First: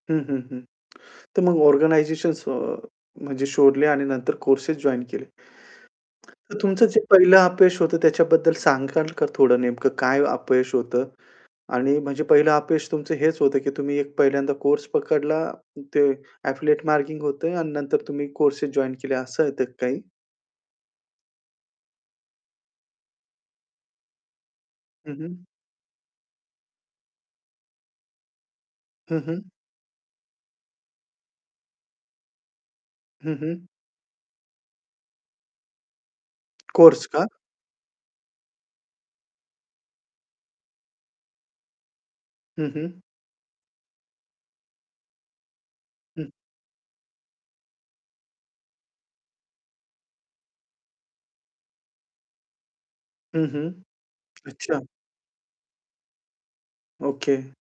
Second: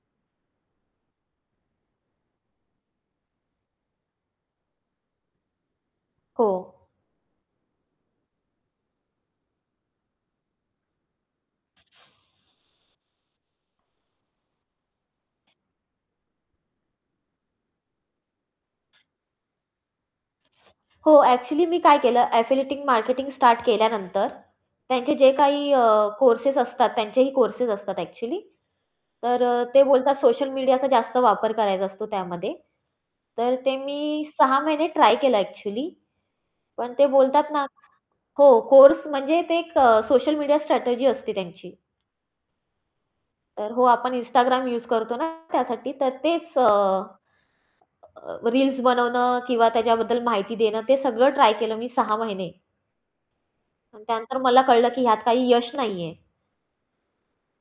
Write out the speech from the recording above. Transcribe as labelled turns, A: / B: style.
A: हं, हं, हं. तर मग ऑर्गनायझेशन्स अ, म्हणजे शोधले आणि नंतर कोर्सेस जॉइन केले.
B: हो.
A: तर तुमचं जे पहिलं अपयश होतं त्याच्याबद्दल सांगाल का थोडं नेमकं काय अपयश होतं आणि म्हणजे पहिलं अपयश तुमचं हेच होतं की तुम्ही पहिल्यांदा कोर्स पकडला ते एफिलिएट मार्केटिंग होतं आणि नंतर तुम्ही कोर्सेस जॉइन केले असं येतं काही.
B: हो, ॲक्चुअली मी काय केलं एफिलिएटिंग मार्केटिंग स्टार्ट केल्यानंतर त्यांचे
A: हं,
B: जे
A: हं.
B: काही अ, कोर्सेस असतात, त्यांचेही कोर्सेस असतात ॲक्चुअली
A: हं, हं.
B: तर अ, ते बोलतात सोशल मीडियाचा जास्त वापर करायचा असतो त्यामध्ये.
A: हं,
B: तर
A: हं.
B: ते मी 6 महिने ट्राय केलं ॲक्चुअली पण
A: कोर्स
B: ते
A: का?
B: बोलतात ना हो कोर्स म्हणजे ते एक अ, सोशल मीडिया स्ट्रॅटेजी असते त्यांची.
A: हं, हं.
B: तर हो, आपण Instagram यूज करतो ना त्यासाठी तर
A: हं.
B: तेच अ, अ, रील्स बनवणं किंवा त्याच्याबद्दल माहिती देणं ते सगळं ट्राय केलं मी 6 महिने.
A: हं, हं.
B: त्यानंतर मला
A: अच्छा.
B: कळलं की ह्यात काही यश नाहीये.
A: ओके.